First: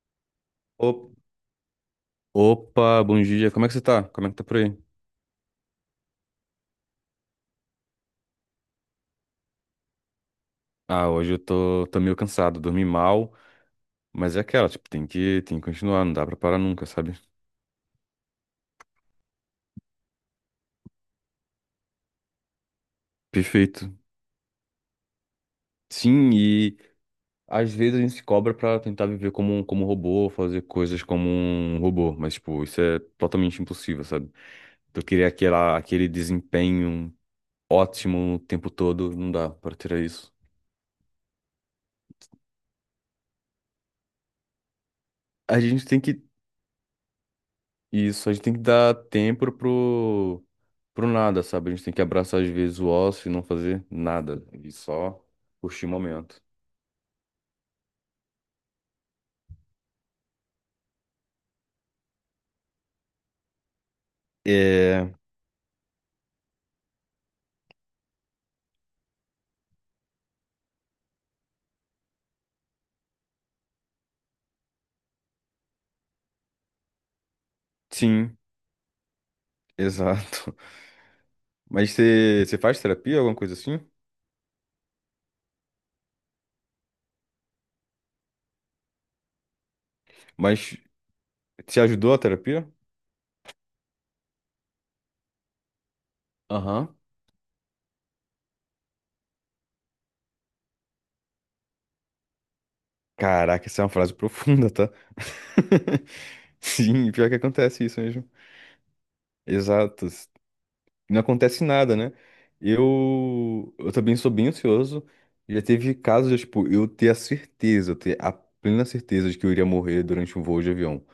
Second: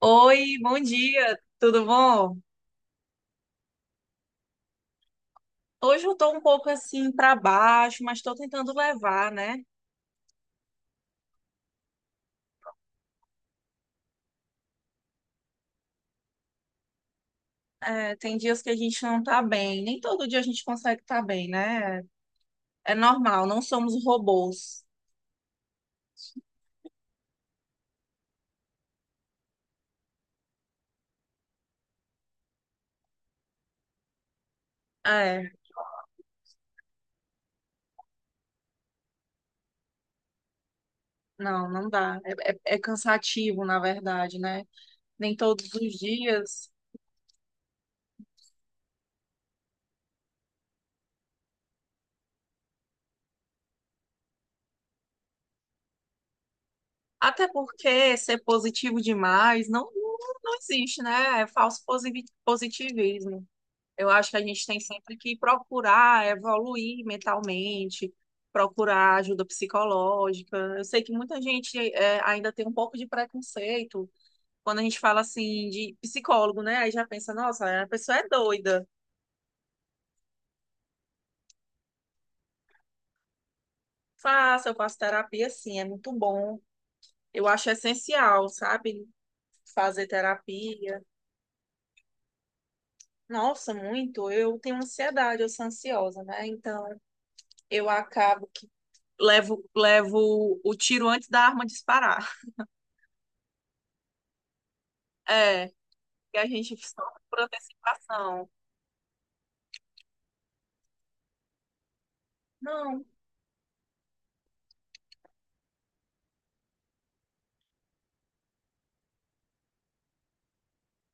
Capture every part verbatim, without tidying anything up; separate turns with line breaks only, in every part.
Oi, bom
Op-
dia, tudo bom?
Opa, bom dia, como é que você tá? Como é que tá por aí?
Hoje eu tô um pouco assim pra baixo, mas tô tentando levar, né?
Ah, hoje eu tô, tô meio cansado, dormi mal, mas é aquela, tipo, tem que, tem que continuar, não dá pra parar nunca, sabe?
É, tem dias que a gente não tá bem, nem todo dia a gente consegue estar bem, né? É normal, não
Perfeito.
somos robôs.
Sim, e às vezes a gente se cobra pra tentar viver como um, como um robô, fazer coisas como um robô, mas, tipo, isso é totalmente impossível, sabe? Então, eu queria
É,
aquela, aquele desempenho ótimo o tempo todo, não dá pra ter isso.
não, não dá. É, é- é cansativo, na verdade, né? Nem
A
todos
gente
os
tem que
dias.
Isso, a gente tem que dar tempo pro, pro nada, sabe? A gente tem que abraçar às vezes o ócio e não fazer nada, né? E só curtir o momento.
Até porque ser positivo demais não, não, não existe, né? É falso posi- positivismo. Eu acho que a gente tem
É,
sempre que procurar evoluir mentalmente, procurar ajuda psicológica. Eu sei que muita gente é, ainda tem um pouco de preconceito quando a gente fala assim de psicólogo, né? Aí já pensa, nossa, a pessoa é
sim,
doida.
exato. Mas você você faz terapia, alguma coisa assim?
Faça, eu faço terapia sim, é muito bom. Eu acho essencial, sabe? Fazer
Mas
terapia.
te ajudou a terapia?
Nossa, muito. Eu tenho ansiedade, eu sou ansiosa, né? Então,
Aham.
eu acabo que levo, levo o tiro antes da arma disparar.
Caraca, essa é uma frase profunda, tá?
É. Que a gente
Sim,
sofre
pior que
por
acontece isso mesmo.
antecipação.
Exato. Não acontece nada, né?
Não,
Eu, eu também sou bem ansioso. Já teve casos, de, tipo, eu ter a certeza, eu ter a plena certeza de que eu iria morrer durante um voo de avião.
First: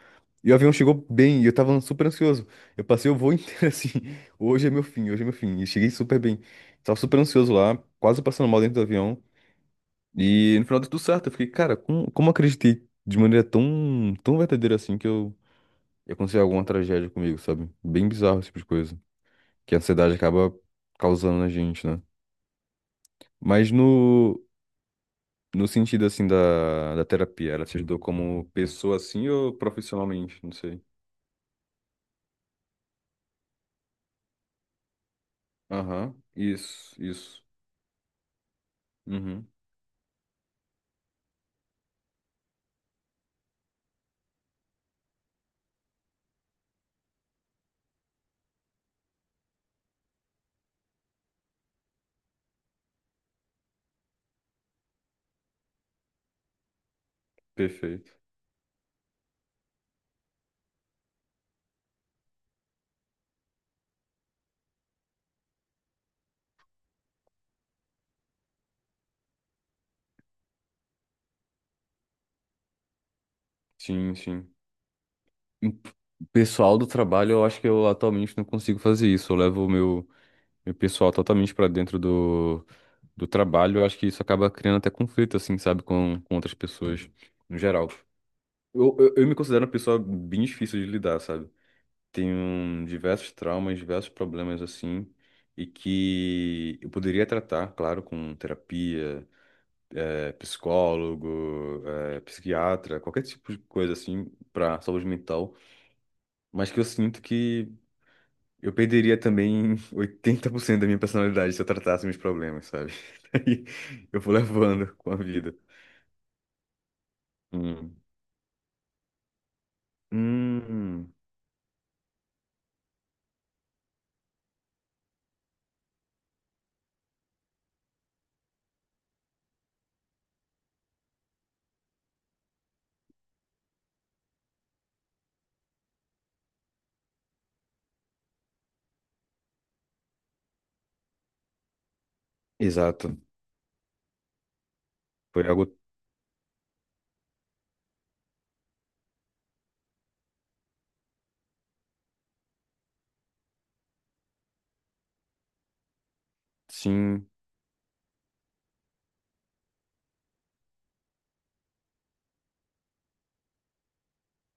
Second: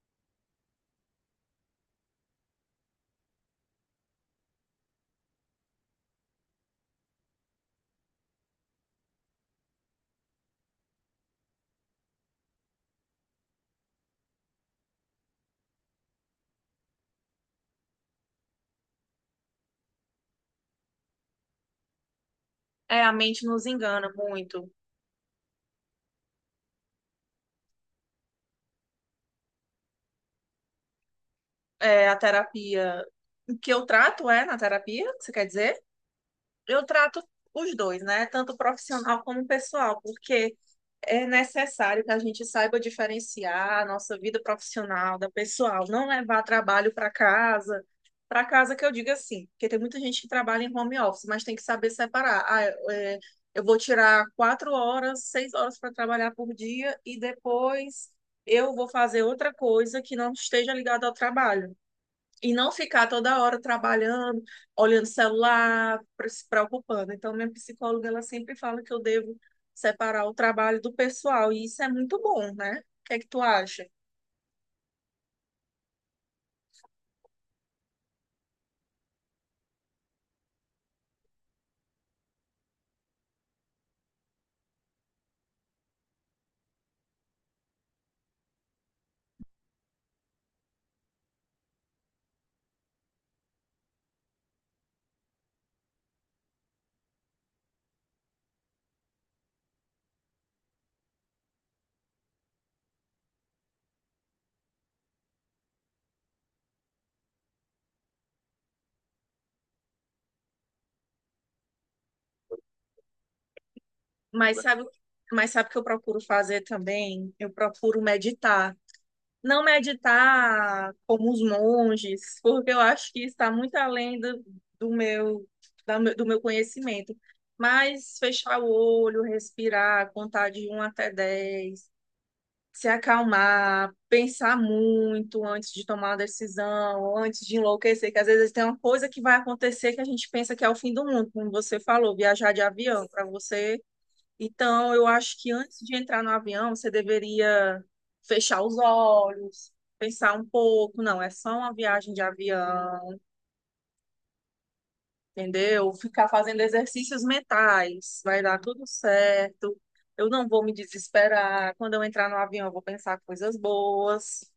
E o avião chegou bem, e eu tava super ansioso. Eu passei o voo inteiro assim, hoje é meu fim, hoje é meu fim. E cheguei super bem. Tava super ansioso lá, quase passando mal dentro do avião. E no final deu tudo certo. Eu fiquei, cara, como, como eu acreditei de maneira tão, tão verdadeira assim que eu ia acontecer alguma tragédia comigo, sabe? Bem bizarro esse tipo de coisa que a ansiedade acaba causando na gente, né?
é a mente nos
Mas
engana
no,
muito.
no sentido, assim, da, da terapia, ela te ajudou como pessoa, assim, ou profissionalmente? Não sei.
É a terapia O que eu trato é na terapia, você quer dizer?
Aham,
Eu
isso,
trato
isso.
os dois, né? Tanto profissional como
Uhum,
pessoal, porque é necessário que a gente saiba diferenciar a nossa vida profissional da pessoal, não levar trabalho para casa. Para casa que eu digo assim, porque tem muita gente que trabalha em home office, mas tem que saber separar. Ah, é, eu vou tirar quatro horas, seis horas para trabalhar por dia e depois
perfeito.
eu vou fazer outra coisa que não esteja ligada ao trabalho. E não ficar toda hora trabalhando, olhando o celular, pre- se preocupando. Então, minha psicóloga, ela sempre fala que eu devo separar o trabalho do pessoal, e isso é muito bom, né? O que é que tu acha?
Sim, sim. Hum, pessoal do trabalho, eu acho que eu atualmente não consigo fazer isso. Eu levo o meu, meu pessoal totalmente pra dentro do, do trabalho. Eu acho que isso acaba criando até conflito, assim, sabe, com, com outras pessoas, no geral. Eu, eu, eu me considero uma pessoa bem difícil de lidar, sabe? Tenho diversos traumas, diversos problemas assim, e que eu poderia tratar, claro, com terapia, eh, psicólogo, eh, psiquiatra, qualquer tipo de coisa assim para saúde mental, mas que eu sinto que eu perderia também oitenta por cento da minha personalidade se eu tratasse meus problemas, sabe? Aí eu vou
Mas sabe,
levando com a
mas
vida.
sabe o que eu procuro fazer também? Eu
Hum.
procuro meditar. Não meditar
Hum,
como os monges, porque eu acho que está muito além do, do meu, da do meu conhecimento. Mas fechar o olho, respirar, contar de um até dez, se acalmar, pensar muito antes de tomar uma decisão, antes de enlouquecer, que às vezes tem uma coisa que vai acontecer que a gente pensa que é o fim do mundo, como você falou, viajar de avião
exato.
para você. Então, eu acho
Foi
que
algo,
antes de entrar no avião, você deveria fechar os olhos, pensar um pouco, não, é só uma viagem de avião, entendeu? Ficar fazendo exercícios
sim.
mentais, vai dar tudo certo. Eu não vou me desesperar. Quando eu entrar no avião, eu vou pensar coisas boas.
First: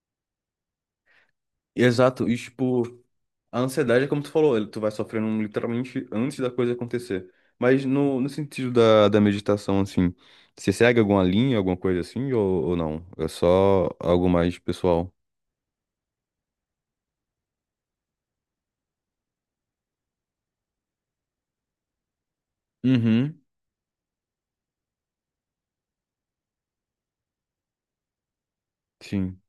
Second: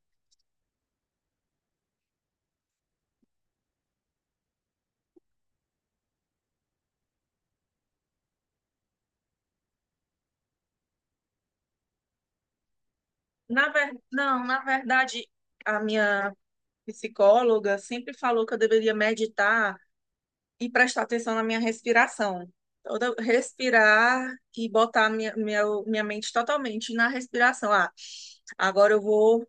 Exato. E, tipo, a ansiedade é como tu falou, tu vai sofrendo literalmente antes da coisa acontecer. Mas no, no sentido da, da meditação, assim, você segue alguma linha, alguma coisa assim, ou, ou não? É
Na
só
ver...
algo
Não,
mais
na
pessoal.
verdade, a minha psicóloga sempre falou que eu deveria meditar e prestar atenção na minha respiração. Toda-
Uhum,
Respirar e botar minha, minha, minha mente totalmente na respiração. Ah, agora eu
sim,
vou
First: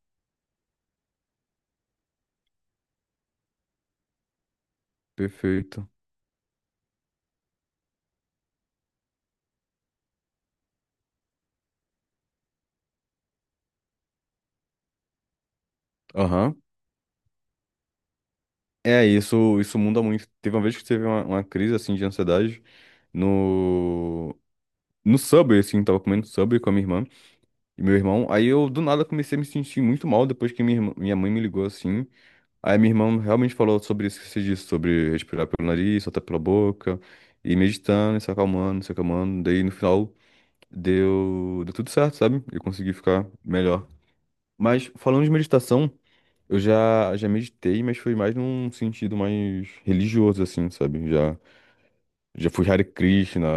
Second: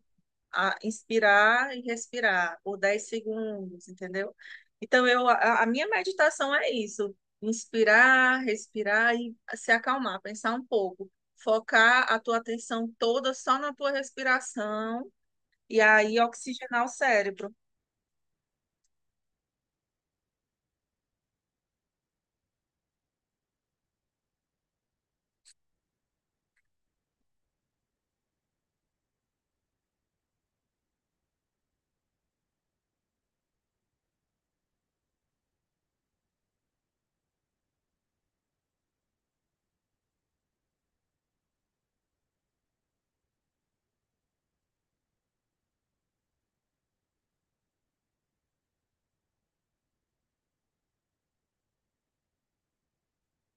ah, inspirar e respirar por dez segundos, entendeu? Então, eu, a, a minha
perfeito.
meditação é isso: inspirar, respirar e se acalmar, pensar um pouco. Focar a tua atenção toda só na tua respiração e aí
Aham.
oxigenar o cérebro.
É, isso, isso muda muito. Teve uma vez que teve uma, uma crise, assim, de ansiedade no, no Subway, assim, tava comendo Subway com a minha irmã e meu irmão. Aí eu, do nada, comecei a me sentir muito mal depois que minha, irmã- minha mãe me ligou, assim. Aí minha irmã realmente falou sobre isso que você disse, sobre respirar pelo nariz, soltar pela boca, e meditando, e se acalmando, se acalmando. Daí no final deu, deu tudo certo, sabe? Eu consegui ficar melhor. Mas falando de meditação, eu já, já meditei, mas foi mais num sentido mais religioso, assim, sabe? Já, já fui Hare Krishna,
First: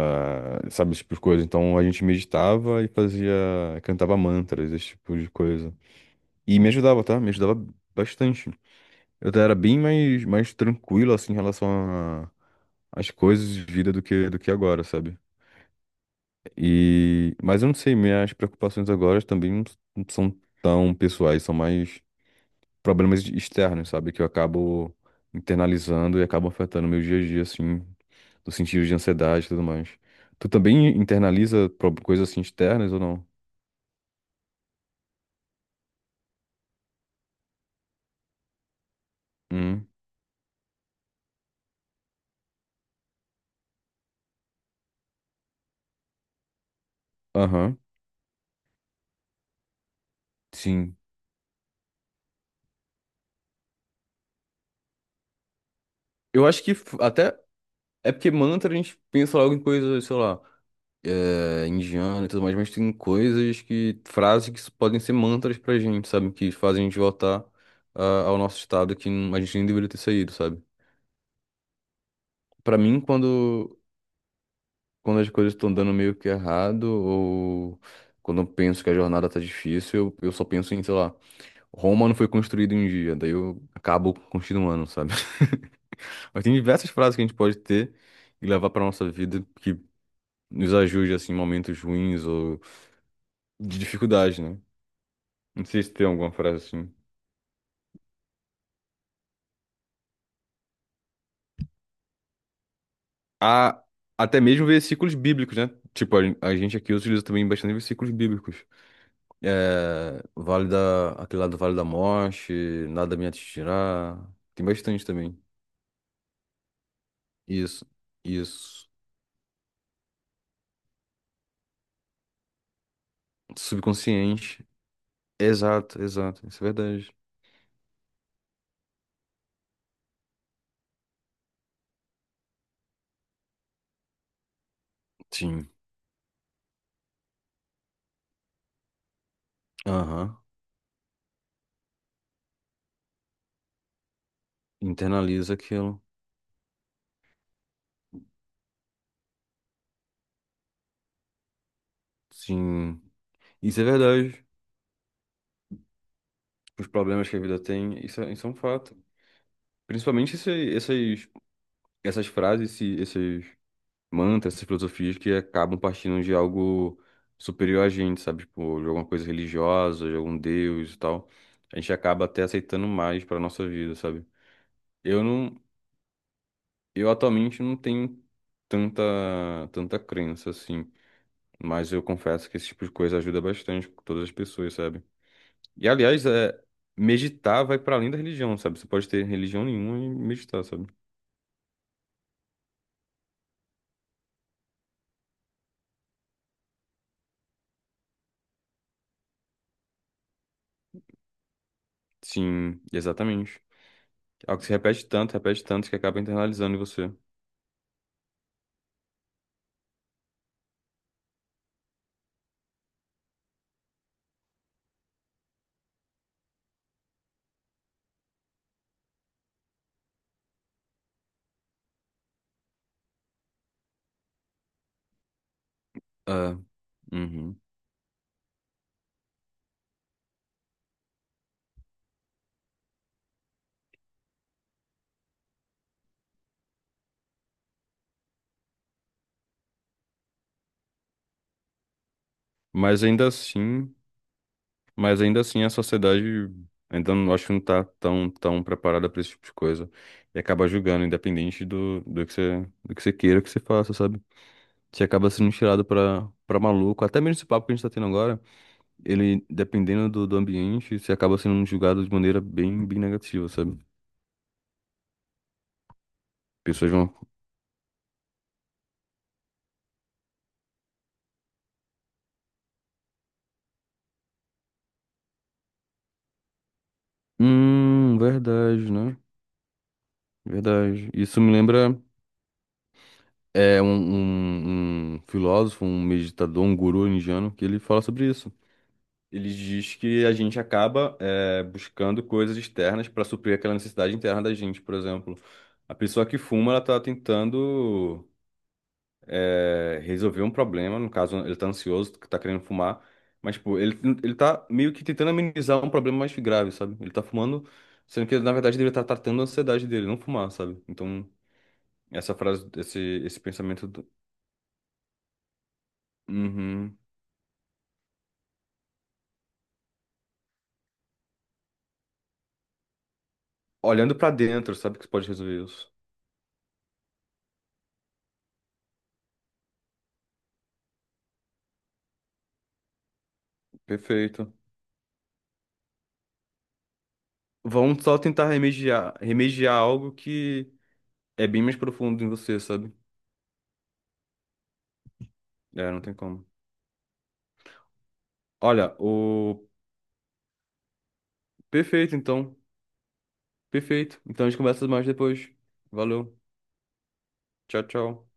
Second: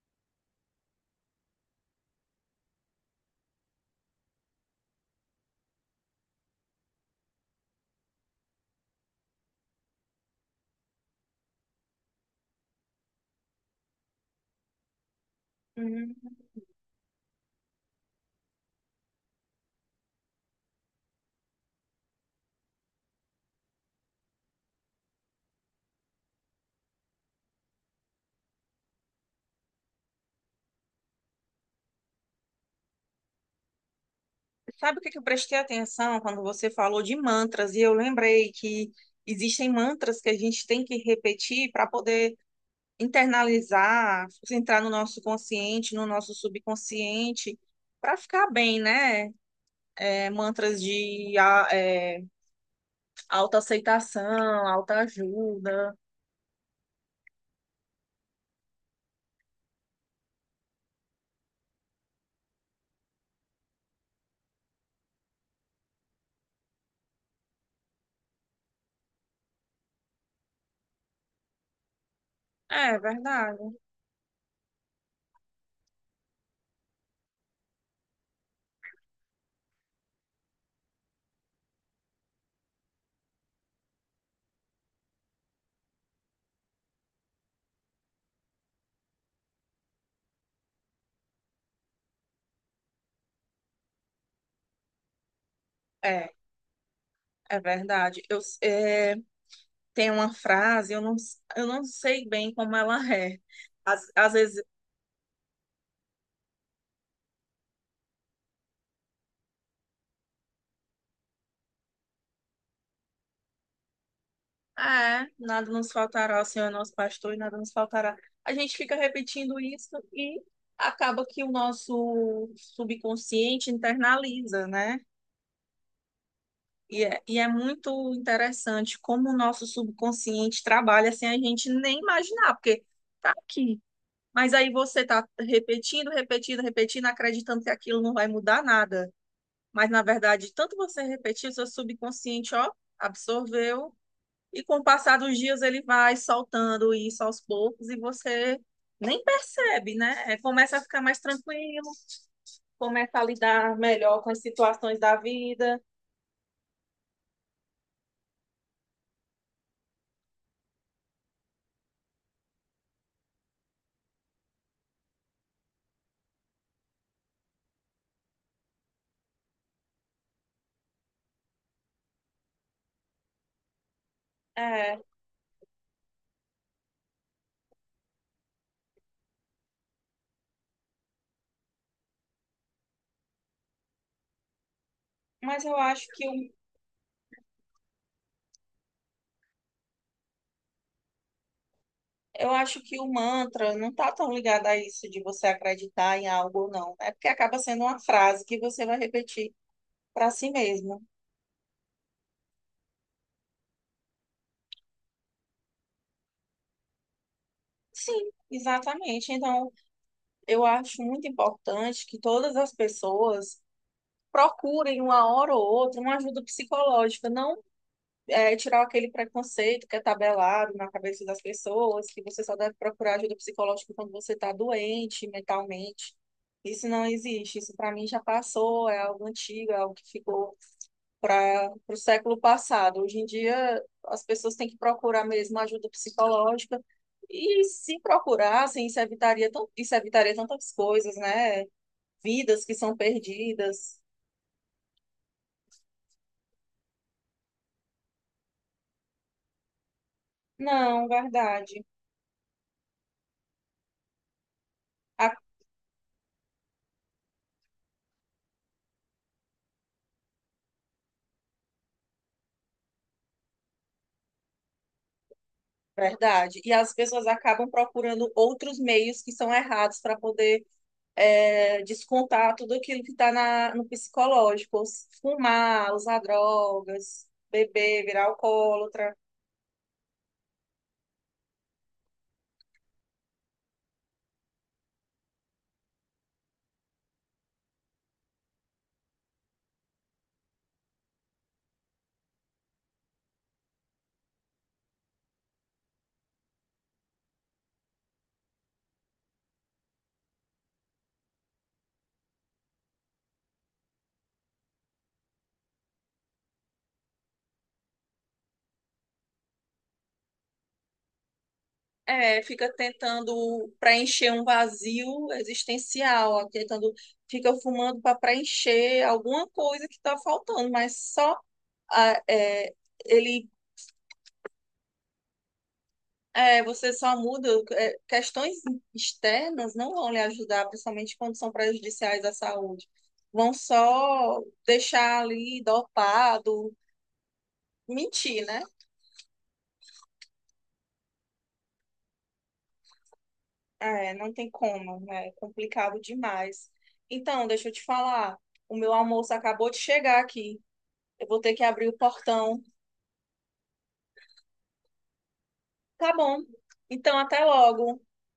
sabe, esse tipo de coisa. Então a gente meditava e fazia, cantava mantras, esse tipo de coisa. E me ajudava, tá? Me ajudava bastante. Eu era bem mais, mais tranquilo, assim, em relação a- às coisas de vida do que, do que agora, sabe?
Hum.
E, mas eu não sei, minhas preocupações agora também não s- não são tão pessoais, são mais problemas externos, sabe? Que eu acabo internalizando e acabam afetando meu dia a dia, assim, no sentido de ansiedade e tudo mais. Tu também internaliza pro- coisas assim externas ou não?
Sabe o que que eu prestei atenção quando você falou de mantras? E eu lembrei que existem
Hum,
mantras que a gente tem que repetir para poder internalizar, entrar no nosso consciente, no nosso subconsciente,
aham,
para ficar bem, né? É, mantras
sim.
de a- é, autoaceitação, autoajuda.
Eu acho que f- até é porque mantra a gente pensa logo em coisas, sei lá, é, indiana e tudo mais, mas tem coisas que, frases que podem ser mantras pra gente, sabe? Que fazem a gente voltar ah, ao nosso estado que a gente nem deveria ter saído, sabe? Pra
É
mim,
verdade.
quando, quando as coisas estão dando meio que errado, ou quando eu penso que a jornada tá difícil, eu, eu só penso em, sei lá, Roma não foi construída em um dia, daí eu acabo continuando, sabe? Mas tem diversas frases que a gente pode ter e levar pra nossa vida que nos ajude assim, em momentos ruins ou de dificuldade, né? Não sei se tem alguma
É,
frase assim.
é verdade. Eu, é, tem uma frase, eu não, eu não sei bem como ela é.
Há
Às, às
até
vezes,
mesmo versículos bíblicos, né? Tipo, a, a gente aqui utiliza também bastante versículos bíblicos. É, vale da, aquele lá do Vale da Morte, nada me atingirá. Tem bastante
ah, é,
também.
nada nos faltará, o Senhor é nosso pastor e nada nos
Isso,
faltará. A gente
isso.
fica repetindo isso e acaba que o nosso subconsciente internaliza,
Subconsciente.
né?
Exato, exato. Isso é
E
verdade.
é, e é muito interessante como o nosso subconsciente trabalha sem a gente nem imaginar, porque tá aqui. Mas aí você tá
Sim.
repetindo, repetindo, repetindo, acreditando que aquilo não vai mudar nada. Mas, na
Aham.
verdade, tanto você repetir, o seu subconsciente, ó, absorveu, e com o passar dos
Internaliza
dias ele
aquilo.
vai soltando isso aos poucos e você nem percebe, né? É, Começa a ficar mais tranquilo,
Sim.
começa a lidar
Isso é
melhor com as
verdade.
situações da vida.
Os problemas que a vida tem, isso é, isso é um fato. Principalmente esse- essas, essas frases, esse- esses mantras, essas filosofias que acabam partindo de algo superior a gente, sabe? Tipo, de alguma coisa religiosa, de algum deus e tal. A gente acaba até aceitando mais para nossa vida, sabe?
É,
Eu não, eu atualmente não tenho tanta, tanta crença assim, mas eu confesso que esse tipo de coisa ajuda bastante todas as pessoas, sabe?
mas eu
E
acho que
aliás,
o,
é, meditar vai para além da religião, sabe? Você pode ter religião nenhuma e meditar, sabe?
eu acho que o mantra não está tão ligado a isso de você acreditar em algo ou não. É porque acaba sendo uma frase que você vai repetir para si mesmo.
Sim, exatamente. É algo que se repete tanto, repete tanto, que acaba internalizando em você.
Sim, exatamente. Então, eu acho muito importante que todas as pessoas procurem uma hora ou outra uma ajuda psicológica, não é, tirar aquele preconceito que é tabelado na cabeça das pessoas, que você só deve procurar ajuda psicológica quando você está doente mentalmente.
É,
Isso não existe.
uhum.
Isso para mim já passou, é algo antigo, é algo que ficou para o século passado. Hoje em dia, as pessoas têm que procurar mesmo ajuda psicológica. E se procurassem, isso evitaria, tan- isso evitaria tantas coisas, né? Vidas que são
Mas ainda assim,
perdidas.
mas ainda assim a sociedade ainda não, acho que não tá tão, tão preparada para esse tipo de coisa. E acaba julgando,
Não,
independente
verdade.
do, do que você, do que você queira que você faça, sabe? Você
A
acaba sendo tirado pra, pra maluco. Até mesmo esse papo que a gente tá tendo agora, ele, dependendo do, do ambiente, você acaba sendo julgado de maneira bem, bem negativa, sabe?
Verdade. E
Pessoas
as
vão.
pessoas acabam procurando outros meios que são errados para poder é, descontar tudo aquilo que está no psicológico. Fumar, usar drogas, beber,
Hum,
virar
verdade,
alcoólatra.
né? Verdade. Isso me lembra. É um, um, um filósofo, um meditador, um guru indiano que ele fala sobre isso. Ele diz que a gente acaba é, buscando coisas externas para suprir aquela necessidade interna da gente, por exemplo. A pessoa que fuma, ela está tentando é, resolver um problema, no caso, ele está ansioso, está querendo fumar, mas pô, ele, ele tá meio que tentando amenizar um problema mais grave, sabe? Ele está fumando, sendo que na verdade ele está tratando a ansiedade dele, não fumar, sabe? Então, essa
É,
frase,
fica
esse, esse
tentando
pensamento do...
preencher um vazio existencial, ó, tentando,
Uhum.
fica fumando para preencher alguma coisa que está faltando, mas só ah, é, ele
Olhando pra dentro, sabe que você pode resolver isso.
É, você só muda, é, questões externas não vão lhe ajudar, principalmente quando são prejudiciais à saúde. Vão só
Perfeito.
deixar ali dopado,
Vão só
mentir,
tentar
né?
remediar, remediar algo que é bem mais profundo em você, sabe?
É, não tem como, né? É
É,
complicado
não tem como.
demais. Então, deixa eu te falar, o meu
Olha,
almoço
o
acabou de chegar aqui. Eu vou ter que abrir o
perfeito então.
portão.
Perfeito. Então a gente conversa mais depois.
Tá
Valeu.
bom. Então, até
Tchau,
logo.
tchau.